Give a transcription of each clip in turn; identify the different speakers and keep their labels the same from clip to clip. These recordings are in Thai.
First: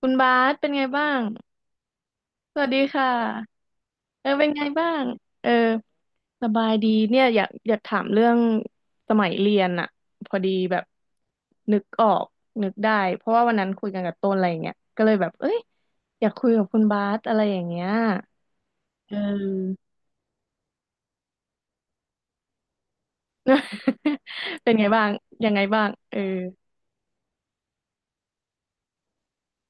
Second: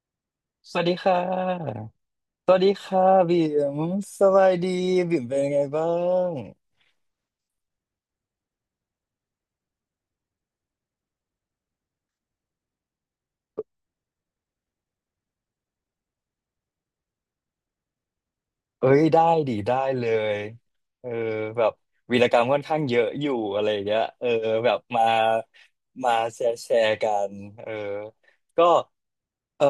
Speaker 1: คุณบาสเป็น
Speaker 2: ส
Speaker 1: ไง
Speaker 2: วัสดี
Speaker 1: บ้า
Speaker 2: ค่
Speaker 1: ง
Speaker 2: ะ ส
Speaker 1: ส
Speaker 2: วัส
Speaker 1: วัส
Speaker 2: ดี
Speaker 1: ดี
Speaker 2: ค่ะ
Speaker 1: ค่
Speaker 2: บิ่
Speaker 1: ะ
Speaker 2: มส
Speaker 1: เออเป็
Speaker 2: บา
Speaker 1: น
Speaker 2: ย
Speaker 1: ไง
Speaker 2: ดี
Speaker 1: บ้าง
Speaker 2: บิ่มเป็น
Speaker 1: เอ
Speaker 2: ยั
Speaker 1: อ
Speaker 2: งไงบ้าง
Speaker 1: สบายดีเนี่ยอยากถามเรื่องสมัยเรียนอะพอดีแบบนึกออกนึกได้เพราะว่าวันนั้นคุยกันกับต้นอะไรอย่างเงี้ยก็เลยแบบเอ้ยอยากคุยกับคุณบาสอะไรอย่างเงี้ย
Speaker 2: เอ้ย
Speaker 1: เอ
Speaker 2: ได้
Speaker 1: อ
Speaker 2: ดิได้เลยเออแบบวีรกรรมค่อนข้างเยอะอยู่อะไรอย่างเงี้ย เออแบ
Speaker 1: เป็น
Speaker 2: บ
Speaker 1: ไงบ้า
Speaker 2: มา
Speaker 1: งยังไงบ้าง
Speaker 2: มา
Speaker 1: เออ
Speaker 2: แชร์กันเออก็เออ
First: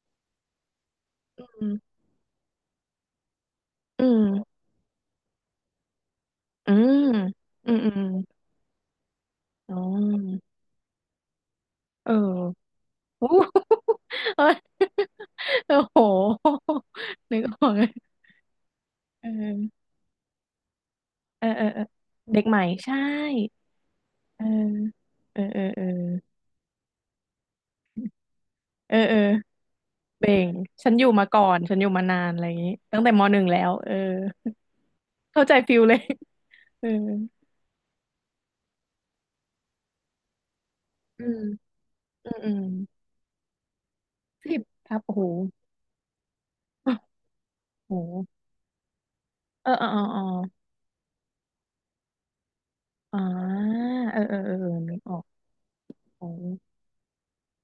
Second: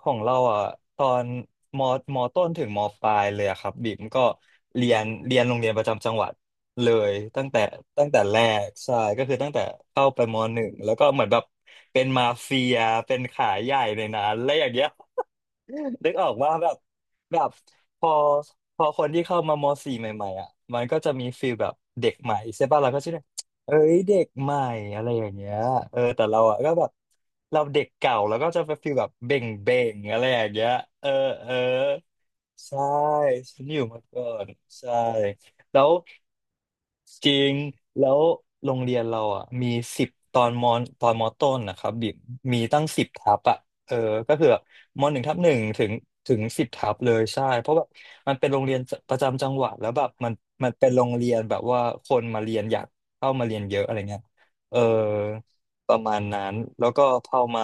Speaker 2: ของเราอ่ะตอน
Speaker 1: อืม
Speaker 2: มมต้นถึงมปลายเลยอะครับบิ๊ม
Speaker 1: อื
Speaker 2: ก็
Speaker 1: ม
Speaker 2: เรียนโรงเรียนประจำจังหวัด
Speaker 1: อื
Speaker 2: เล
Speaker 1: ม
Speaker 2: ยตั้งแต่
Speaker 1: อืมอืม
Speaker 2: ตั้งแต่แรกใช่ก็คือตั้งแต่
Speaker 1: อ๋
Speaker 2: เข้าไปม
Speaker 1: อ
Speaker 2: หนึ่งแล้วก็เหมือนแบบเป็น
Speaker 1: เอ
Speaker 2: มาเฟี
Speaker 1: อ
Speaker 2: ยเป็น
Speaker 1: โอ
Speaker 2: ขายใหญ่
Speaker 1: ้
Speaker 2: ในนั้นอะ
Speaker 1: เอ
Speaker 2: ไรอย่างเงี้ย
Speaker 1: อโอ้โห
Speaker 2: นึกออกว่าแบบแบ
Speaker 1: นึก
Speaker 2: บ
Speaker 1: ออกเลย
Speaker 2: พอพอคนที่
Speaker 1: เอ
Speaker 2: เข้ามา
Speaker 1: อ
Speaker 2: มสี่ใหม่ๆอ่ะมันก็จะมี
Speaker 1: เอ
Speaker 2: ฟี
Speaker 1: อ
Speaker 2: ล
Speaker 1: เออ
Speaker 2: แบบ
Speaker 1: เออ
Speaker 2: เด็กใหม่
Speaker 1: เด็กใหม่
Speaker 2: ใช่ป่ะเรา
Speaker 1: ใช่
Speaker 2: ก็ชื่อเอ้ยเด็ก
Speaker 1: เออ
Speaker 2: ใหม่อะไรอย่าง
Speaker 1: เออ
Speaker 2: เงี้ย
Speaker 1: เออเออ
Speaker 2: เออแต่เราอ่ะก็แบบเราเด็กเก่าแล้วก็จะไปฟี
Speaker 1: เอ
Speaker 2: ล
Speaker 1: อ
Speaker 2: แบบ
Speaker 1: เออ
Speaker 2: เบ่งเบ่งอะไร
Speaker 1: เบ่
Speaker 2: อย่าง
Speaker 1: ง
Speaker 2: เงี้ย
Speaker 1: ฉันอ
Speaker 2: เอ
Speaker 1: ยู่
Speaker 2: อ
Speaker 1: มาก่อ
Speaker 2: เออ
Speaker 1: นฉันอยู่มานานอะไรอย่างนี้
Speaker 2: ใช่
Speaker 1: ตั้งแต่มหนึ่งแล้
Speaker 2: ฉัน
Speaker 1: ว
Speaker 2: อยู่
Speaker 1: เออ
Speaker 2: มาก่อนใช่
Speaker 1: เข้าใจฟิ
Speaker 2: แล้
Speaker 1: ล
Speaker 2: ว
Speaker 1: เลยเออ
Speaker 2: จริงแล้วโรงเรียนเราอ่ะมีสิบตอนม
Speaker 1: อื
Speaker 2: อ
Speaker 1: ม
Speaker 2: ต้นนะครับบิม
Speaker 1: อืมอื
Speaker 2: มี
Speaker 1: ม
Speaker 2: ตั้งสิบทับอ่ะเออก็คือแบ
Speaker 1: สิบ
Speaker 2: บ
Speaker 1: ทับ
Speaker 2: ม
Speaker 1: โอ้
Speaker 2: หนึ่
Speaker 1: โห
Speaker 2: งทับหนึ่งถึงสิบทับเลยใช่เพราะแบบ
Speaker 1: โอ้
Speaker 2: มัน
Speaker 1: โห
Speaker 2: เป็นโรงเรียนประจำจังห
Speaker 1: เอ
Speaker 2: วั
Speaker 1: อ
Speaker 2: ด
Speaker 1: เอ
Speaker 2: แล้
Speaker 1: อ
Speaker 2: ว
Speaker 1: เอ
Speaker 2: แบ
Speaker 1: อ
Speaker 2: บ
Speaker 1: เออ
Speaker 2: มันเป็นโรงเรียนแบบว่าคนมาเรียนอยาก
Speaker 1: อ่า
Speaker 2: เข้ามาเรียนเยอะอะไร
Speaker 1: เอ
Speaker 2: เงี้
Speaker 1: อ
Speaker 2: ย
Speaker 1: เออเออ
Speaker 2: เออ
Speaker 1: นึกออก
Speaker 2: ประ
Speaker 1: โอ้
Speaker 2: มาณ
Speaker 1: โห
Speaker 2: นั้นแล้วก็เข้ามา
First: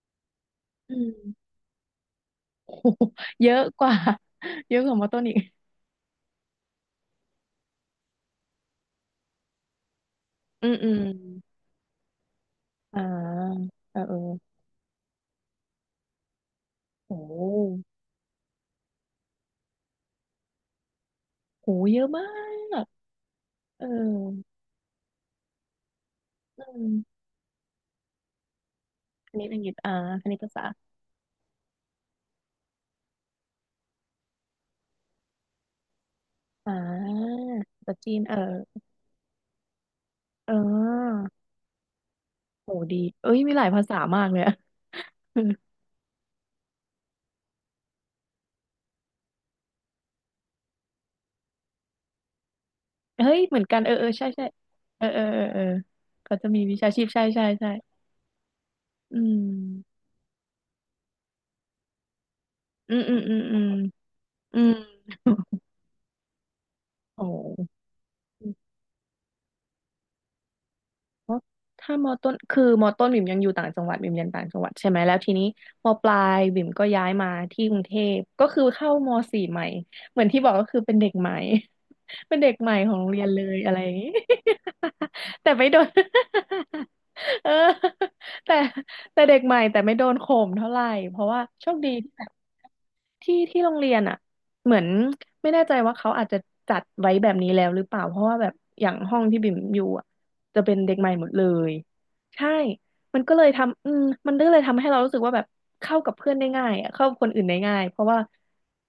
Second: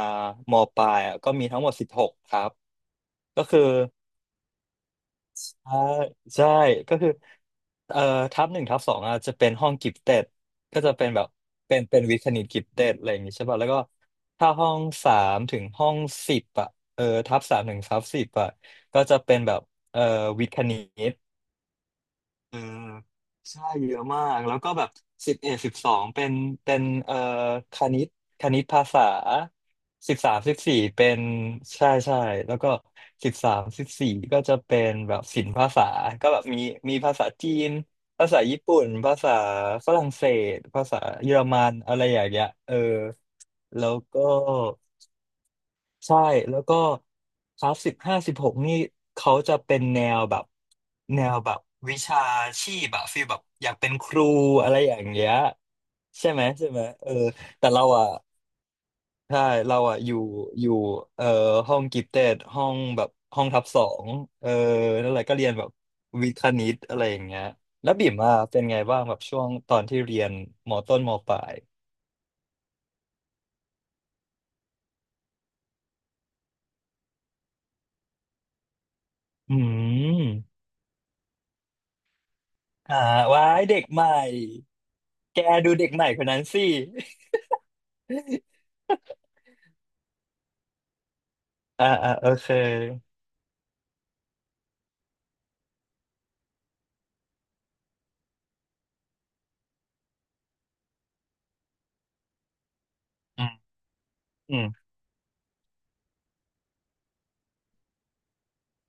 Speaker 2: มปลา
Speaker 1: อื
Speaker 2: ย
Speaker 1: ม
Speaker 2: อ่ะก็มีทั้งหมด16 ทับ
Speaker 1: โอ้โห
Speaker 2: ก็
Speaker 1: เย
Speaker 2: คือ
Speaker 1: อะกว่าเยอะกว่ามาต้นอีก
Speaker 2: อ่าใช่ก็คือเอ่อทับหนึ่งทับสองอ่ะจะเป็นห้องกิฟเต็ด
Speaker 1: อืม
Speaker 2: ก็
Speaker 1: อื
Speaker 2: จะ
Speaker 1: ม
Speaker 2: เป็นแบบเป็นวิทย์คณิตกิฟเต็ด
Speaker 1: อ่า
Speaker 2: อะไรอย่างงี้ใช่ป่ะแล้วก็
Speaker 1: เออเออ
Speaker 2: ถ้าห้องสามถึงห้องสิบอ่ะเออ
Speaker 1: โอ้โ
Speaker 2: ทับสามถึงทับสิบอ่ะก็จะเป็นแบบเอ่อวิทย์คณิต
Speaker 1: หเยอะมา
Speaker 2: เออ
Speaker 1: ก
Speaker 2: ใช่
Speaker 1: เออ
Speaker 2: เยอะมากแล้วก็แบบ11 12เป็นเป็น
Speaker 1: อื
Speaker 2: เอ่อ
Speaker 1: ม
Speaker 2: คณิตคณิตภาษา
Speaker 1: คณิตอังกฤษอ่า
Speaker 2: สิบ
Speaker 1: ค
Speaker 2: สา
Speaker 1: ณิ
Speaker 2: ม
Speaker 1: ต
Speaker 2: สิบ
Speaker 1: ศา
Speaker 2: สี่
Speaker 1: สา
Speaker 2: เป็นใช่ใช่แล้วก็สิบสามสิบสี่ก็จะเป็นแบบศิลปภาษาก็แบบมี
Speaker 1: อ่า
Speaker 2: มีภาษาจีน
Speaker 1: ภาษาจีน
Speaker 2: ภา
Speaker 1: เออ
Speaker 2: ษาญี่ปุ่นภาษาฝรั่งเศ
Speaker 1: เอ
Speaker 2: สภาษา
Speaker 1: อ
Speaker 2: เยอรมันอะไรอย่างเงี้ย
Speaker 1: โห
Speaker 2: เออ
Speaker 1: ดีเอ้ยมีหลายภา
Speaker 2: แล้
Speaker 1: ษา
Speaker 2: วก็
Speaker 1: มากเลยอะ
Speaker 2: ใช่แล้วก็คลาส15 16นี่เขาจะเป็นแนวแบบวิชาชีพแบบฟีล
Speaker 1: เฮ้
Speaker 2: แบ
Speaker 1: ย
Speaker 2: บ
Speaker 1: เหมือ
Speaker 2: อ
Speaker 1: น
Speaker 2: ยาก
Speaker 1: กัน
Speaker 2: เป็
Speaker 1: เอ
Speaker 2: น
Speaker 1: อเอ
Speaker 2: ค
Speaker 1: อ
Speaker 2: รู
Speaker 1: ใช่ใช่
Speaker 2: อะไรอย่า
Speaker 1: เออ
Speaker 2: ง
Speaker 1: เออ
Speaker 2: เงี้ย
Speaker 1: เออเออ
Speaker 2: ใช่
Speaker 1: เขา
Speaker 2: ไหม
Speaker 1: จะมี
Speaker 2: ใช่
Speaker 1: วิ
Speaker 2: ไหม
Speaker 1: ชาชี
Speaker 2: เอ
Speaker 1: พ
Speaker 2: อ
Speaker 1: ใช่ใช่
Speaker 2: แต่
Speaker 1: ใช่
Speaker 2: เราอ่ะ
Speaker 1: อื
Speaker 2: ใช่เราอ่ะ
Speaker 1: ม
Speaker 2: อยู่ห้องกิฟเต็ดห้อง
Speaker 1: อื
Speaker 2: แบ
Speaker 1: ม
Speaker 2: บ
Speaker 1: อืมอื
Speaker 2: ห้
Speaker 1: ม
Speaker 2: อง
Speaker 1: อื
Speaker 2: ทับ
Speaker 1: ม
Speaker 2: สองเออ
Speaker 1: อืม
Speaker 2: แล้วอะไรก็เรียนแบบวิทย์คณิตอะไรอย่า
Speaker 1: โอ
Speaker 2: งเงี้ย
Speaker 1: ้
Speaker 2: แล้วบิ่มอ่ะเป็นไงบ้างแบบช่วงตอนที่เรียนมต้นมป
Speaker 1: อ๋อ
Speaker 2: ลาย
Speaker 1: ถ้ามอต้นคือมอต้นบิ่มยังอยู่ต่างจังหวัดบิ่มเรียนต่างจังหวัดใช่ไหมแล้วทีนี้มอปลายบิ่มก็ย้ายมาที่กรุงเทพก็คือเข้ามอสี่
Speaker 2: อื
Speaker 1: ใหม่เหมือนที่บอก
Speaker 2: ม
Speaker 1: ก็คือเป็นเด็กใหม่ เป็นเด็กใหม่ขอ
Speaker 2: อ่า
Speaker 1: งโรงเรียนเล
Speaker 2: ว้า
Speaker 1: ย
Speaker 2: ย
Speaker 1: อะ
Speaker 2: เด็
Speaker 1: ไร
Speaker 2: ก
Speaker 1: อย่าง
Speaker 2: ให
Speaker 1: นี้
Speaker 2: ม่ แก
Speaker 1: แต่ไม่
Speaker 2: ดู
Speaker 1: โด
Speaker 2: เด็
Speaker 1: น
Speaker 2: กใหม่คนนั้นสิ
Speaker 1: เออแต่ เด็กใหม่แต่ไม่โดนข่มเท่าไหร่เพราะว่าโชค
Speaker 2: อ่า
Speaker 1: ดี
Speaker 2: อ่าโอเค
Speaker 1: ที่โรงเรียนอ่ะเหมือนไม่แน่ใจว่าเขาอาจจะจัดไว้แบบนี้แล้วหรือเปล่าเพราะว่าแบบอย่างห้องที่บิ่มอยู่อ่ะจะเป็นเด็กใหม่หมดเลยใช่มันก็เล
Speaker 2: อื
Speaker 1: ย
Speaker 2: ม
Speaker 1: ทำมันก็
Speaker 2: อื
Speaker 1: เลย
Speaker 2: ม
Speaker 1: ทำให้เรารู้สึกว่าแบบเข้ากับเพื่อนได้ง่ายอะเข้ากับคนอื่นได้ง่ายเพราะว่า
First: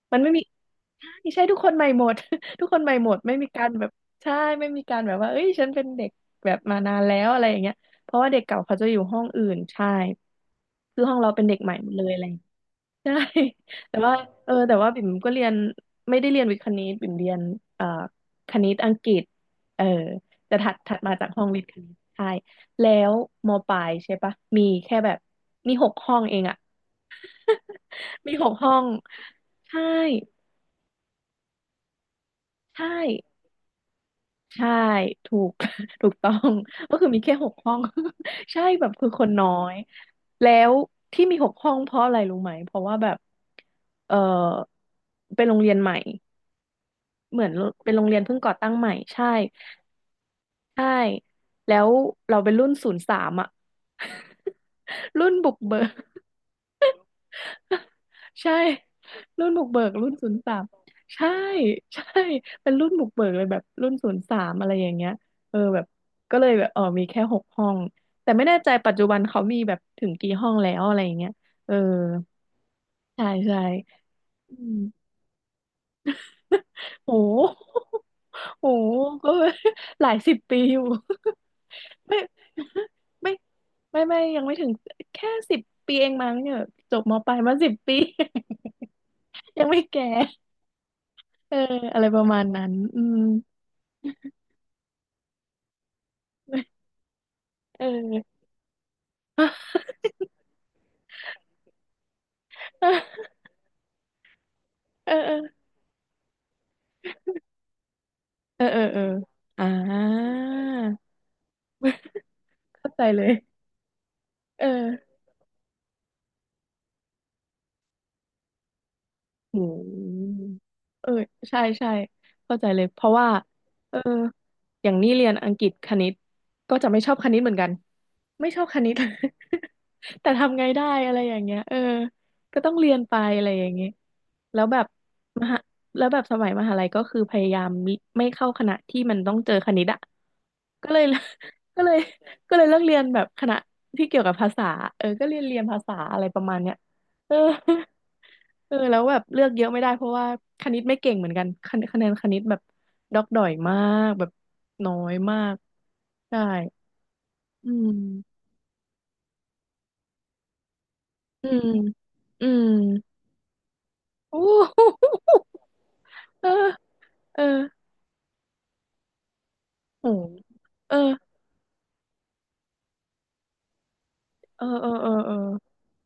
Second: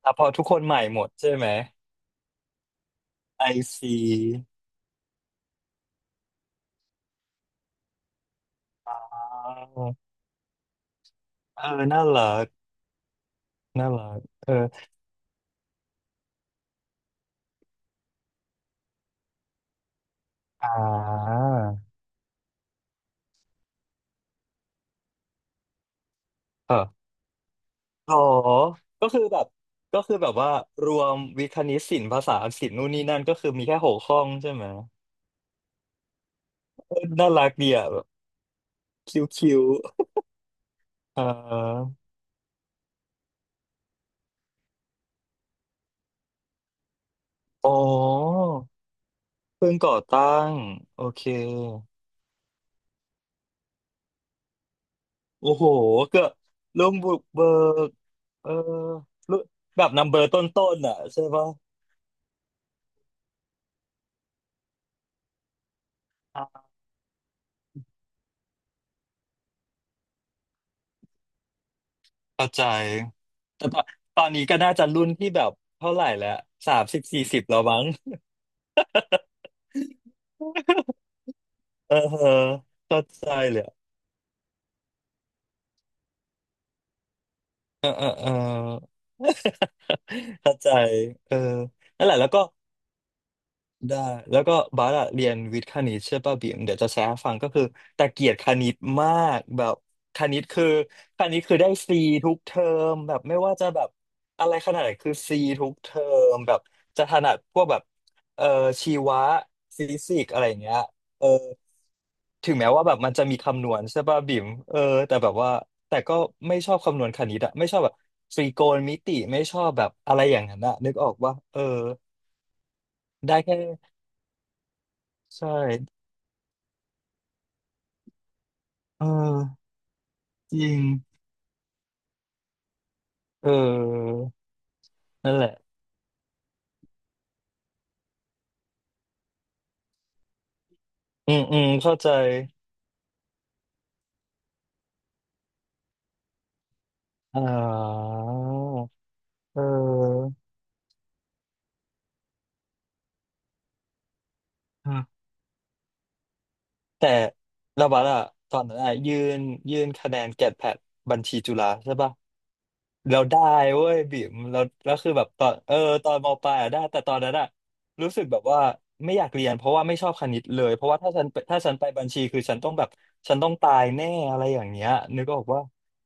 Speaker 2: อ่ะ
Speaker 1: มั
Speaker 2: พ
Speaker 1: น
Speaker 2: อ
Speaker 1: ไม่มี
Speaker 2: ทุกคนใหม่หม
Speaker 1: ใช่
Speaker 2: ดใช่
Speaker 1: ใช่
Speaker 2: ไหม
Speaker 1: ทุกคนใหม่หมด ทุกคนใหม่หมดไม่
Speaker 2: ไอ
Speaker 1: มีการแบ
Speaker 2: ซี
Speaker 1: บใช่ไม่มีการแบบว่าเอ้ยฉันเป็นเด็กแบบมานานแล้วอะไรอย่างเงี้ยเพราะว่าเด็กเก่าเขาจะ
Speaker 2: อ
Speaker 1: อยู่ห้อ
Speaker 2: ่า
Speaker 1: งอื่นใช่คือห้องเราเป็นเด็ก
Speaker 2: เออ
Speaker 1: ใหม่หมด
Speaker 2: น่า
Speaker 1: เลยอะ
Speaker 2: รั
Speaker 1: ไร
Speaker 2: ก
Speaker 1: ใช่
Speaker 2: น่า
Speaker 1: แต่
Speaker 2: รั
Speaker 1: ว่า
Speaker 2: กเอ
Speaker 1: เออ
Speaker 2: อ
Speaker 1: แต่ว่าบิ่มก็เรียนไม่ได้เรียนวิทย์คณิตบิ่มเรียนเอ่อคณิตอังกฤษเออแต่
Speaker 2: อ่
Speaker 1: ถัดมาจาก
Speaker 2: า
Speaker 1: ห้องวิทย์คณิตใช่แล้วมปลายใช่ปะมีแค่แบบมีหกห้องเองอะ
Speaker 2: เออโอ
Speaker 1: มีหกห้อง
Speaker 2: ก็คือแบบ
Speaker 1: ใช่
Speaker 2: ก็คือแบบว่ารวมวิทย์คณิตศิลป์ภาษาอังกฤษนู่
Speaker 1: ใช่
Speaker 2: นนี่นั่นก็คือมีแค่6 ห้องใช่ไหม
Speaker 1: ใช่ถูก ถูกต้อง
Speaker 2: เอ
Speaker 1: ก็
Speaker 2: อ
Speaker 1: คือมี
Speaker 2: น่า
Speaker 1: แค่
Speaker 2: รั
Speaker 1: ห
Speaker 2: ก
Speaker 1: ก
Speaker 2: ดี
Speaker 1: ห้อง
Speaker 2: อ่ะแบบ
Speaker 1: ใช่แบบคือค
Speaker 2: คิ้ว
Speaker 1: นน้อ
Speaker 2: คิว
Speaker 1: ยแล้ว
Speaker 2: อ่
Speaker 1: ที่มีหกห้องเพ
Speaker 2: า
Speaker 1: ราะอะไรรู้ไหมเพราะว่าแบบเออเป็นโรงเรียนใหม่ เหมือน
Speaker 2: อ๋อ
Speaker 1: เป็นโรงเรียนเพิ่งก่อตั้งใหม่ใช่
Speaker 2: เพิ่งก่อตั้ง
Speaker 1: ใช่
Speaker 2: โอเค
Speaker 1: แล้วเราเป็นรุ่นศูนย์สามอ่ะ รุ่น
Speaker 2: โอ้
Speaker 1: บุก
Speaker 2: โห
Speaker 1: เบิก
Speaker 2: เกือบลุงบุกเบิก เอ
Speaker 1: ใช่
Speaker 2: อลุ
Speaker 1: รุ่นบุกเบิ
Speaker 2: แบบ
Speaker 1: ก
Speaker 2: นัม
Speaker 1: รุ่น
Speaker 2: เบอ
Speaker 1: ศู
Speaker 2: ร์
Speaker 1: น
Speaker 2: ต
Speaker 1: ย์สา
Speaker 2: ้
Speaker 1: ม
Speaker 2: นๆอ่ะใช่
Speaker 1: ใช่
Speaker 2: ปะ
Speaker 1: ใช่เป็นรุ่นบุกเบิกเลยแบบรุ่นศูนย์สามอะไรอย่างเงี้ยเออแบบก็
Speaker 2: อ่
Speaker 1: เลยแบ
Speaker 2: า
Speaker 1: บเออมีแค่หกห้องแต่ไม่แน่ใจปัจจุบันเขามีแบบถึงกี่ห้องแล้วอะไรอย่างเงี้ยเออ
Speaker 2: เข้าใจ
Speaker 1: ใช่ใช่
Speaker 2: แต่ตอนนี้
Speaker 1: อื
Speaker 2: ก็น่า
Speaker 1: ม
Speaker 2: จะรุ่นที่แบบเท่าไหร่แล้ว สามสิบ
Speaker 1: โ
Speaker 2: สี่สิบแล้ว
Speaker 1: ห
Speaker 2: มั้ง
Speaker 1: โหก็ หลายสิบปีอยู่
Speaker 2: เออ
Speaker 1: ไม่
Speaker 2: เออเข้าใจ
Speaker 1: ไม่
Speaker 2: เลยอะ
Speaker 1: ไม่ไม่ยังไม่ถึงแค่สิบปีเองมั้งเนี่ยจบมปลายมาสิบ
Speaker 2: เออ
Speaker 1: ปี
Speaker 2: เออเออ
Speaker 1: ยัง ไม่แก่
Speaker 2: เข้าใจเออ
Speaker 1: เอออะ
Speaker 2: นั่
Speaker 1: ไร
Speaker 2: นแห
Speaker 1: ป
Speaker 2: ละ
Speaker 1: ระ
Speaker 2: แล้ว
Speaker 1: มา
Speaker 2: ก็
Speaker 1: ณนั้นอืม
Speaker 2: ได้แล้วก็บาสอะเรียนวิทย์คณิตใช่ป่ะบิ่มเดี๋ยวจะแชร์ให้ฟังก็คือ
Speaker 1: เ
Speaker 2: แต่เกลียด
Speaker 1: ออ
Speaker 2: คณิตมากแบบคณิตคือคณิตคือได้ซีทุกเทอมแบบไม่ว่าจะแบบอะไรขนาดไหน
Speaker 1: เอ
Speaker 2: คื
Speaker 1: อ
Speaker 2: อ
Speaker 1: เออ
Speaker 2: ซีทุกเทอมแบบจะถนัดพวกแบบเอ่อ
Speaker 1: เออเออ
Speaker 2: ชี
Speaker 1: เออ
Speaker 2: วะ
Speaker 1: อ่า
Speaker 2: ฟิสิกส์อะไรอย่างเงี้ยเออถึงแม้ว่า
Speaker 1: เข้า
Speaker 2: แบบ
Speaker 1: ใจ
Speaker 2: มัน
Speaker 1: เล
Speaker 2: จะ
Speaker 1: ย
Speaker 2: มีคำนวณใช่ป่ะบิ่ม
Speaker 1: เออ
Speaker 2: เออแต่แบบว่าแต่ก็ไม่ชอบคำนวณคณิตอะไม่ชอบแบบตรีโกณมิติไม่ช
Speaker 1: อื
Speaker 2: อบแบบอะไรอ
Speaker 1: ม
Speaker 2: ย่างนั้นอะนึก
Speaker 1: เอ
Speaker 2: ออ
Speaker 1: อ
Speaker 2: กว่าเอ
Speaker 1: ใช่
Speaker 2: อ
Speaker 1: ใช่เข้าใจเลยเพราะว่า
Speaker 2: ได้แค่
Speaker 1: เอออย่างนี้เรียน
Speaker 2: ใช่
Speaker 1: อังกฤษคณิตก็จะไม่ชอบคณิตเหมือนกันไม่ชอบคณิต
Speaker 2: เออ
Speaker 1: แต่
Speaker 2: จ
Speaker 1: ทำไง
Speaker 2: ริง
Speaker 1: ได้อะไรอย่างเงี้ยเออก็ต้องเรียนไปอะ
Speaker 2: เอ
Speaker 1: ไรอย่างเงี้ย
Speaker 2: อ
Speaker 1: แล้วแบบ
Speaker 2: นั่น
Speaker 1: ม
Speaker 2: แหละ
Speaker 1: หาแล้วแบบสมัยมหาลัยก็คือพยายามมิไม่เข้าคณะที่มันต้องเจอคณิตอ่ะก็เลย
Speaker 2: อืมอืม
Speaker 1: ก็เล
Speaker 2: เข้า
Speaker 1: ย
Speaker 2: ใจ
Speaker 1: เลิกเรียนแบบคณะที่เกี่ยวกับภาษาเออก็เรียนภาษาอะไรประมาณเนี้ย เออ
Speaker 2: อ่า
Speaker 1: เออแล้วแบบเลือก
Speaker 2: เ
Speaker 1: เยอะไม่ได้เพราะว่า
Speaker 2: ออ
Speaker 1: คณิตไม่เก่งเหมือนกันคะแนนคณิตแบบดอกดอยมากแบบน้อยมากใช่
Speaker 2: แต่
Speaker 1: อื
Speaker 2: ระบั
Speaker 1: ม
Speaker 2: ดอะตอนนั้นอะยื่นคะแนนแกดแพดบัญชี
Speaker 1: อื
Speaker 2: จุฬา
Speaker 1: ม
Speaker 2: ใช่ปะ
Speaker 1: อืม
Speaker 2: เราได้เว้ยบิ่ ม
Speaker 1: อู้
Speaker 2: เรา
Speaker 1: หู
Speaker 2: แล้วคือแบบตอนม
Speaker 1: เอ
Speaker 2: ป
Speaker 1: อ
Speaker 2: ลายอะได้แต่ตอนนั้น
Speaker 1: เออ
Speaker 2: อะรู้สึกแบบว่าไม่อยากเรียนเพราะว่าไม่ช
Speaker 1: โห
Speaker 2: อบคณิตเลยเพราะ
Speaker 1: เออ
Speaker 2: ว่าถ้าฉันไปบัญชีคือฉันต้องแบบฉันต้องตายแน่อะไรอ
Speaker 1: เอ
Speaker 2: ย่า
Speaker 1: อ
Speaker 2: งเงี้
Speaker 1: เอ
Speaker 2: ย
Speaker 1: อเออ
Speaker 2: นึก
Speaker 1: เออ
Speaker 2: ออกว่า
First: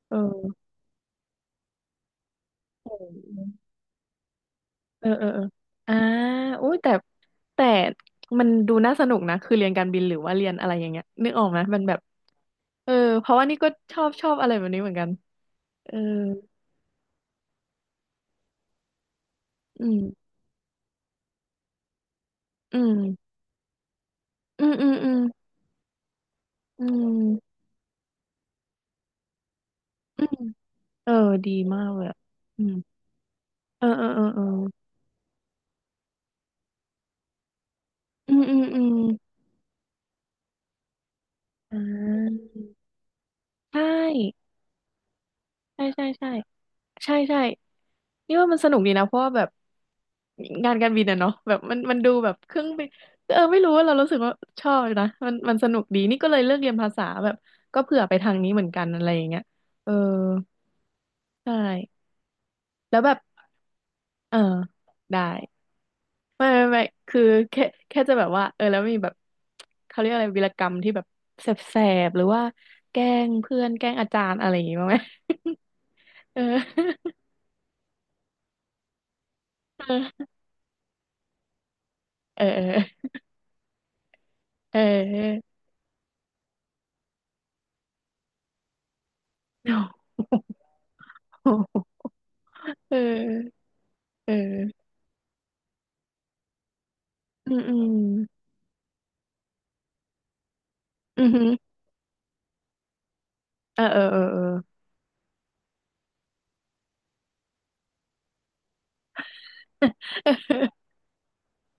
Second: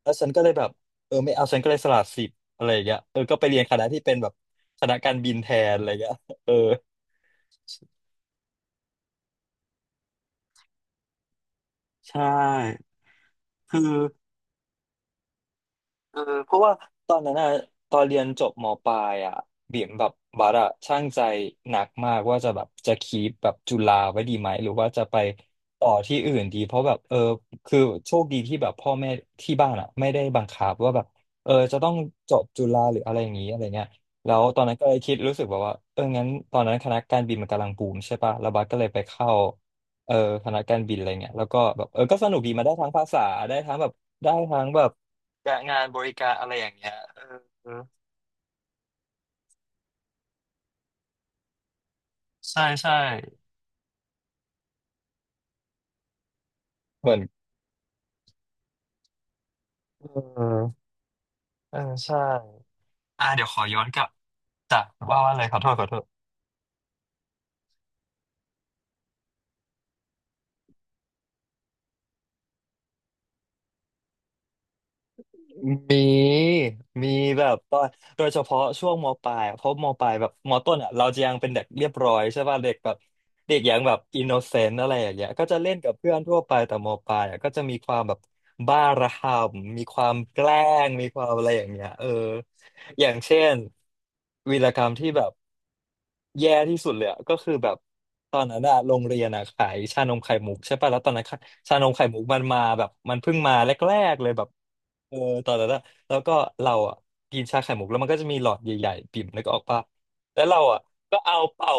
Speaker 2: แล้
Speaker 1: เอ
Speaker 2: ว
Speaker 1: อ
Speaker 2: ฉันก็เลยแบบเออไม่เอาฉันก็เลยสละสิทธิ์อะไรอย่าง
Speaker 1: โ
Speaker 2: เงี้ยเออก็ไป
Speaker 1: ห
Speaker 2: เรียนคณะที่เป็นแบบคณะ
Speaker 1: เออ
Speaker 2: การ
Speaker 1: เออ
Speaker 2: บิน
Speaker 1: เออ
Speaker 2: แทนอะไรอ
Speaker 1: อ่า
Speaker 2: ย่างเงี้ยเออ
Speaker 1: อุ้ยแต่แต่มันดูน่าสนุกนะคือเรียนการบินหรือว่าเรียนอะไรอย่างเงี้ยนึกออกไหมมันแบบ
Speaker 2: ใช่
Speaker 1: เออเพราะว่านี่ก็
Speaker 2: คื
Speaker 1: ช
Speaker 2: อ
Speaker 1: อบอะไรแบบนี้เหมือนกัน เออ
Speaker 2: เพราะว่าตอนนั้นอะตอนเรียนจบมปลายอะบิ่
Speaker 1: อื
Speaker 2: ม
Speaker 1: ม
Speaker 2: แบบบัสอะช่างใจหนักมากว่าจะแบบ
Speaker 1: อื
Speaker 2: จะคีป
Speaker 1: ม
Speaker 2: แบบจุฬาไว้ดีไหม
Speaker 1: อื
Speaker 2: หรือ
Speaker 1: มอื
Speaker 2: ว่า
Speaker 1: ม
Speaker 2: จะ
Speaker 1: อื
Speaker 2: ไป
Speaker 1: ม
Speaker 2: ต่อที่อื่นดีเพราะ
Speaker 1: อื
Speaker 2: แบบ
Speaker 1: ม
Speaker 2: คือโชคดีที่แบบพ่อแม่ที่บ้านอะไม่ได้
Speaker 1: อืม
Speaker 2: บังคับว่าแบบ
Speaker 1: เออ ดี
Speaker 2: จะ
Speaker 1: มา
Speaker 2: ต้
Speaker 1: ก
Speaker 2: อง
Speaker 1: เลยอะ
Speaker 2: จบ
Speaker 1: อื
Speaker 2: จุ
Speaker 1: ม
Speaker 2: ฬาหรืออะไรอย่างนี้อะไร
Speaker 1: เอ
Speaker 2: เงี้
Speaker 1: อ
Speaker 2: ย
Speaker 1: เออเออ
Speaker 2: แล้
Speaker 1: เอ
Speaker 2: ว
Speaker 1: อ
Speaker 2: ตอนนั้นก็เลยคิดรู้สึกแบบว่างั้นตอนนั้นคณะการบินมันกำลังบูมใช่ปะ
Speaker 1: อืม
Speaker 2: แล้ว
Speaker 1: อื
Speaker 2: บั
Speaker 1: ม
Speaker 2: สก็
Speaker 1: อื
Speaker 2: เลย
Speaker 1: ม
Speaker 2: ไปเข้าเออคณะการบินอะไรเงี้ยแล้วก็
Speaker 1: อ่
Speaker 2: แบบก็สนุก
Speaker 1: า
Speaker 2: ดีมาได้ทั้งภาษาได้ทั้
Speaker 1: ใช
Speaker 2: งแบบได้
Speaker 1: ่
Speaker 2: ทั้งแบบ จะงา
Speaker 1: ใช่
Speaker 2: นบ
Speaker 1: ใช่
Speaker 2: ริกา
Speaker 1: ใช่
Speaker 2: รอะไรอย่างเงี้ย
Speaker 1: ใช่ใช่นี่ว่ามันสนุกดีนะ เพราะว่าแบบงานการบินอะเนาะแบบมันดูแบบเค
Speaker 2: ใช่
Speaker 1: รื่องบิน
Speaker 2: ใช่
Speaker 1: เออไม่รู้ว่าเรารู้สึกว่าชอบนะ มันสนุกดี นี่ก็เลยเลือกเรียนภาษา
Speaker 2: เหมือน
Speaker 1: แบบก็เผื่อไปทางนี้เหมือนกันอะไรอย่างเงี้ยเออ
Speaker 2: เออ
Speaker 1: ใช
Speaker 2: เออ
Speaker 1: ่
Speaker 2: ใช่
Speaker 1: แล้วแบบ
Speaker 2: อ่าเดี๋ยวขอย้อนกลับ
Speaker 1: เออ
Speaker 2: จากว่า
Speaker 1: ได้
Speaker 2: ว่าอะไรขอโทษขอโทษ
Speaker 1: ไม่ไม่ไม่ คือแค่จะแบบว่าเออแล้วมีแบบเขาเรียกอะไรวีรกรรมที่แบบแสบๆหรือว่าแกล้งเพื่อนแกล้งอาจารย์อะไรอย่างงี้บ้างไหม
Speaker 2: มีมีแบบตอนโดยเฉพาะช่วงมปลายอะเพราะ
Speaker 1: เอ
Speaker 2: ม
Speaker 1: อ
Speaker 2: ปลายแบบ
Speaker 1: เ
Speaker 2: มต้นอ่ะเราจะยังเป็นเด็กเรียบร้อยใช่
Speaker 1: อ
Speaker 2: ป่ะเด็กแบบ
Speaker 1: อ
Speaker 2: เด็กยังแบบอินโนเซน
Speaker 1: เอ
Speaker 2: ต์
Speaker 1: อ
Speaker 2: อะไรอย่า
Speaker 1: เอ
Speaker 2: ง
Speaker 1: อเอ
Speaker 2: เงี้ยก็
Speaker 1: อ
Speaker 2: จะเล่นกับเพื่อนทั่วไปแต่มปลายอ่ะก็จะมีความแบบบ้าระห่ำมีความแกล้งมีความอะไรอย่างเงี้ยอย่างเช่
Speaker 1: เ
Speaker 2: นวีรกร
Speaker 1: ออ
Speaker 2: รมที่แบบแย่ที่สุดเลยอะก็
Speaker 1: อื
Speaker 2: คือ
Speaker 1: ม
Speaker 2: แบ
Speaker 1: อื
Speaker 2: บ
Speaker 1: ม
Speaker 2: ตอนนั้นอะโรงเรียนอะขายชานมไข่มุกใช่ป่ะแล้วตอน
Speaker 1: อื
Speaker 2: นั้นค่ะ
Speaker 1: ม
Speaker 2: ชานมไข่มุกมันมาแบบมันเพิ่งมาแร
Speaker 1: เออเออ
Speaker 2: ก
Speaker 1: เอ
Speaker 2: ๆ
Speaker 1: อ
Speaker 2: เลย
Speaker 1: เอ
Speaker 2: แบ
Speaker 1: อ
Speaker 2: บ เออตอนนั้นอะแล้วก็เราอะกินชาไข่มุกแล้วมันก็จะมีหลอดใหญ่ๆปิ่มแล้วก็ออกปะแล้วเราอะก็เอาเป่า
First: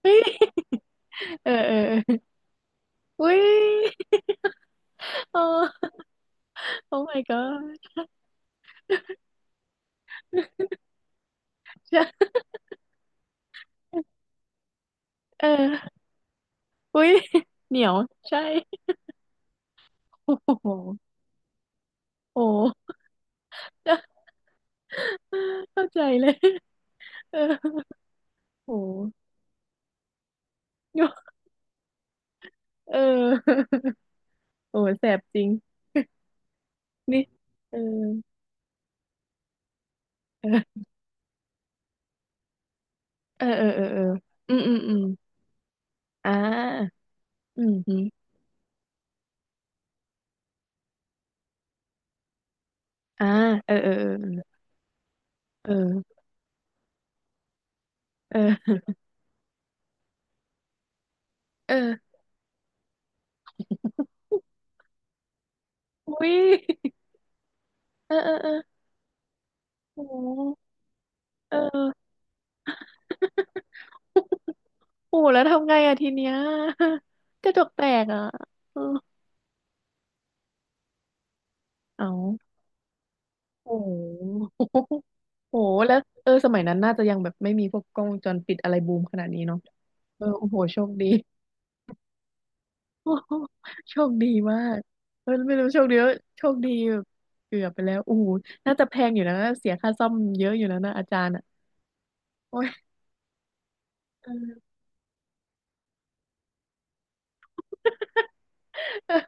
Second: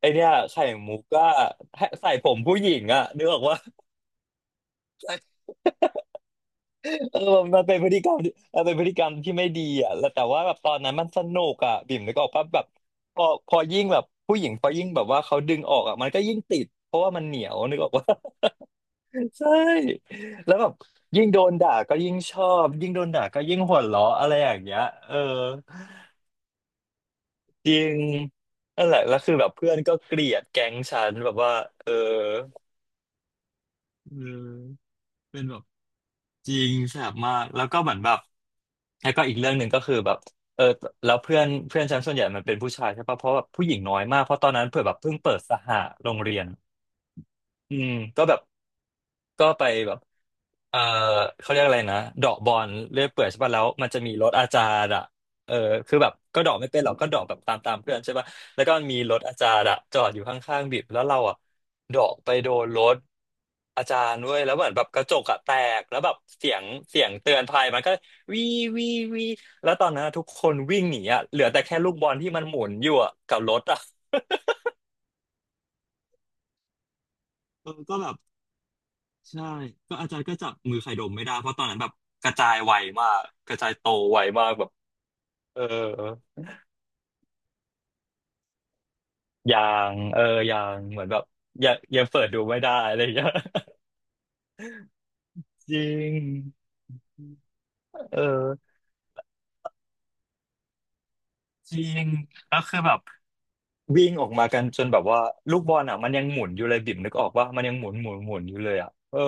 Speaker 2: ไอ
Speaker 1: เฮ้
Speaker 2: เนี้ยไข่
Speaker 1: ย
Speaker 2: มุกก็
Speaker 1: เออเออ
Speaker 2: ใส่ผมผู้หญิงอะนึ
Speaker 1: อุ้
Speaker 2: กออ
Speaker 1: ย
Speaker 2: กว่า
Speaker 1: โอ้ Oh
Speaker 2: เออ
Speaker 1: my
Speaker 2: มัน
Speaker 1: god
Speaker 2: เป็นพฤติกรรมที่มันเป็นพฤติกรรมที่ไม่ดีอะแล้วแต่ว่าแบบตอนนั้นมันสนุกอะ
Speaker 1: ใช
Speaker 2: บิ่มนึกอ
Speaker 1: ่
Speaker 2: อกปะแบบพอยิ่งแบบผู้หญิงพอยิ่งแบบว่าเขา
Speaker 1: เ
Speaker 2: ดึงออกอะ
Speaker 1: ออ
Speaker 2: มันก็ยิ่งติดเพ
Speaker 1: อุ้
Speaker 2: ราะว่า
Speaker 1: ย
Speaker 2: มันเหนียว
Speaker 1: เห
Speaker 2: นึ
Speaker 1: นี
Speaker 2: กอ
Speaker 1: ย
Speaker 2: อก
Speaker 1: ว
Speaker 2: ว่า
Speaker 1: ใช่
Speaker 2: ใช่
Speaker 1: โอ
Speaker 2: แล้
Speaker 1: ้
Speaker 2: วแบ
Speaker 1: โห
Speaker 2: บยิ่งโดนด่าก็ยิ่งช
Speaker 1: โอ้
Speaker 2: อบยิ่งโดนด่าก็ยิ่งหัวเราะอะไรอย่างเงี้ยเออ
Speaker 1: เข้าใจเลย เออ
Speaker 2: จริง
Speaker 1: โห
Speaker 2: นั่นแหละแล้วคือแบบเพื่อนก็เกลียดแก๊งฉันแบบว่าเออ
Speaker 1: เออ
Speaker 2: เ
Speaker 1: โอ้
Speaker 2: ออ
Speaker 1: แสบจ
Speaker 2: เป็
Speaker 1: ริ
Speaker 2: น
Speaker 1: ง
Speaker 2: แบบจริงแสบ
Speaker 1: นี่
Speaker 2: มากแล้ว
Speaker 1: เอ
Speaker 2: ก็
Speaker 1: อ
Speaker 2: เหมือนแบบแล้วก็อีกเรื่องหนึ่งก็คือแบบเออ แล้วเพื่อนเพื่อนฉันส่วนใหญ่มันเป็นผู้ชายใช่ปะเพราะ
Speaker 1: เอ
Speaker 2: แบ
Speaker 1: อ
Speaker 2: บ
Speaker 1: เอ
Speaker 2: ผู้
Speaker 1: อ
Speaker 2: หญิ
Speaker 1: เอ
Speaker 2: ง
Speaker 1: อ
Speaker 2: น้อ
Speaker 1: เอ
Speaker 2: ย
Speaker 1: อ
Speaker 2: มากเพราะตอ
Speaker 1: เออ
Speaker 2: น
Speaker 1: อืม
Speaker 2: นั้น
Speaker 1: อืม
Speaker 2: เผื่อ
Speaker 1: อื
Speaker 2: แบบ
Speaker 1: ม
Speaker 2: เพิ่งเปิดสหโรง
Speaker 1: อ่
Speaker 2: เรียน
Speaker 1: าอืม
Speaker 2: อืม
Speaker 1: อืม
Speaker 2: ก็แบบก็ไปแบบ เออเขาเรียกอะไรนะเดาะบอลเลื่อยเปื่
Speaker 1: อ่า
Speaker 2: อยใช่ป่ะแล้ว
Speaker 1: เออ
Speaker 2: มั
Speaker 1: เอ
Speaker 2: นจะมีรถ
Speaker 1: อ
Speaker 2: อาจารย์อ่ะเออ
Speaker 1: เ
Speaker 2: คือแบบ
Speaker 1: ออ
Speaker 2: ก็เดาะไม่เป็นหรอกก็เดาะแบบตามเพื่อนใช่ป่ะแล้วก็
Speaker 1: เออ
Speaker 2: มีรถอาจารย์อ่ะจอดอยู่ข้างๆบิบแล้วเราอ่ะ
Speaker 1: เออ
Speaker 2: เดาะ
Speaker 1: เออ
Speaker 2: ไปโดนรถอาจารย์ด้วยแล้วเหมือนแบบกระจกอะแตกแล้ว แบ
Speaker 1: อุ้
Speaker 2: บ
Speaker 1: ย
Speaker 2: เสียงเตือนภัยมันก็
Speaker 1: เออเออ
Speaker 2: วี
Speaker 1: เออ
Speaker 2: วีวีแล้วตอน
Speaker 1: โอ
Speaker 2: นั้นอะทุกคน
Speaker 1: ้
Speaker 2: วิ่งหนีอ่ะเหลือ
Speaker 1: เอ
Speaker 2: แต่แค่
Speaker 1: อ
Speaker 2: ลูกบอลที่มันหมุนอยู่อะกับรถ อ่ะ
Speaker 1: โอ้แล้วทำไงอะทีเนี้ย กระจกแต
Speaker 2: ก็
Speaker 1: ก
Speaker 2: แบบ
Speaker 1: อะเออ
Speaker 2: ใช่ก็อาจารย์ก็จับมือใครดมไม่ได้เพราะตอนนั้นแบบ
Speaker 1: เอา
Speaker 2: กระจายไวมากกระจาย
Speaker 1: โอ้
Speaker 2: โต
Speaker 1: โ
Speaker 2: ไวมาก
Speaker 1: ห
Speaker 2: แบบ
Speaker 1: โอ้
Speaker 2: เออ
Speaker 1: โห แล้วเออสมัยนั้นน่าจะยังแบบไม่มีพวกกล้องวงจรปิดอะไรบูมขนาดนี้เนาะ
Speaker 2: ยางเอ
Speaker 1: เอ
Speaker 2: อ
Speaker 1: อโอ้โห
Speaker 2: ยาง
Speaker 1: โชค
Speaker 2: เหมือ
Speaker 1: ดี
Speaker 2: นแบบ ยังเปิดดูไม่ได้อะไรอย่า
Speaker 1: โอ้
Speaker 2: งเงี้ย
Speaker 1: โหโชคดีมากเออ ไม่รู้
Speaker 2: จ
Speaker 1: โช
Speaker 2: ริ
Speaker 1: คดีว่า
Speaker 2: ง
Speaker 1: โชคดีแบบเกือบไปแล้วโอ้
Speaker 2: เออ
Speaker 1: โหน่าจะแพงอยู่นะเสียค่าซ่อมเยอะอยู่นะนะอาจารย์อ่ะ
Speaker 2: จริงแล้
Speaker 1: โอ้
Speaker 2: ว
Speaker 1: ย
Speaker 2: คือแบบวิ่งอ อกมากัน
Speaker 1: เออ
Speaker 2: จนแบบว่าลูกบอลอ่ะมันยังหมุนอยู่เลยบิ่มนึกออกว่ามันยังหมุนอยู่เลยอ่ะ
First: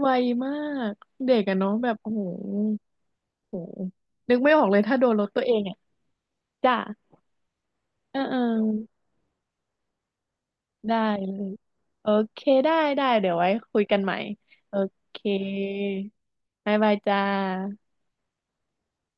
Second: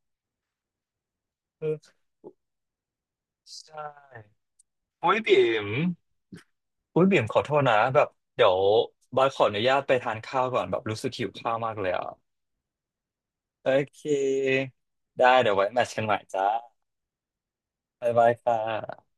Speaker 1: ไวมากเด็กอะเนาะแบ
Speaker 2: เออ
Speaker 1: บโอ้โหโอ้โห
Speaker 2: ใช่
Speaker 1: นึกไม่ออกเลยถ้าโด
Speaker 2: โอ้
Speaker 1: น
Speaker 2: ย
Speaker 1: รถ
Speaker 2: บิ่
Speaker 1: ตัวเอง
Speaker 2: ม
Speaker 1: อ่ะจ้า
Speaker 2: อุ้ยบิ่มขอโทษนะแบบ
Speaker 1: เออเออ
Speaker 2: เดี๋ยวบอยขออนุญาตไปทานข้าวก่อนแบบ
Speaker 1: ได้
Speaker 2: รู้สึกหิว
Speaker 1: เลย
Speaker 2: ข้าวมากเลยอ่ะ
Speaker 1: โอเคได้ได้เดี๋ยวไว้
Speaker 2: โอ
Speaker 1: คุย
Speaker 2: เ
Speaker 1: กันใหม่
Speaker 2: ค
Speaker 1: โอเค
Speaker 2: ได้เดี๋ยวไว้แมทช์กันใหม่จ้า
Speaker 1: บ๊ายบายจ้า
Speaker 2: บ๊ายบายค่ะ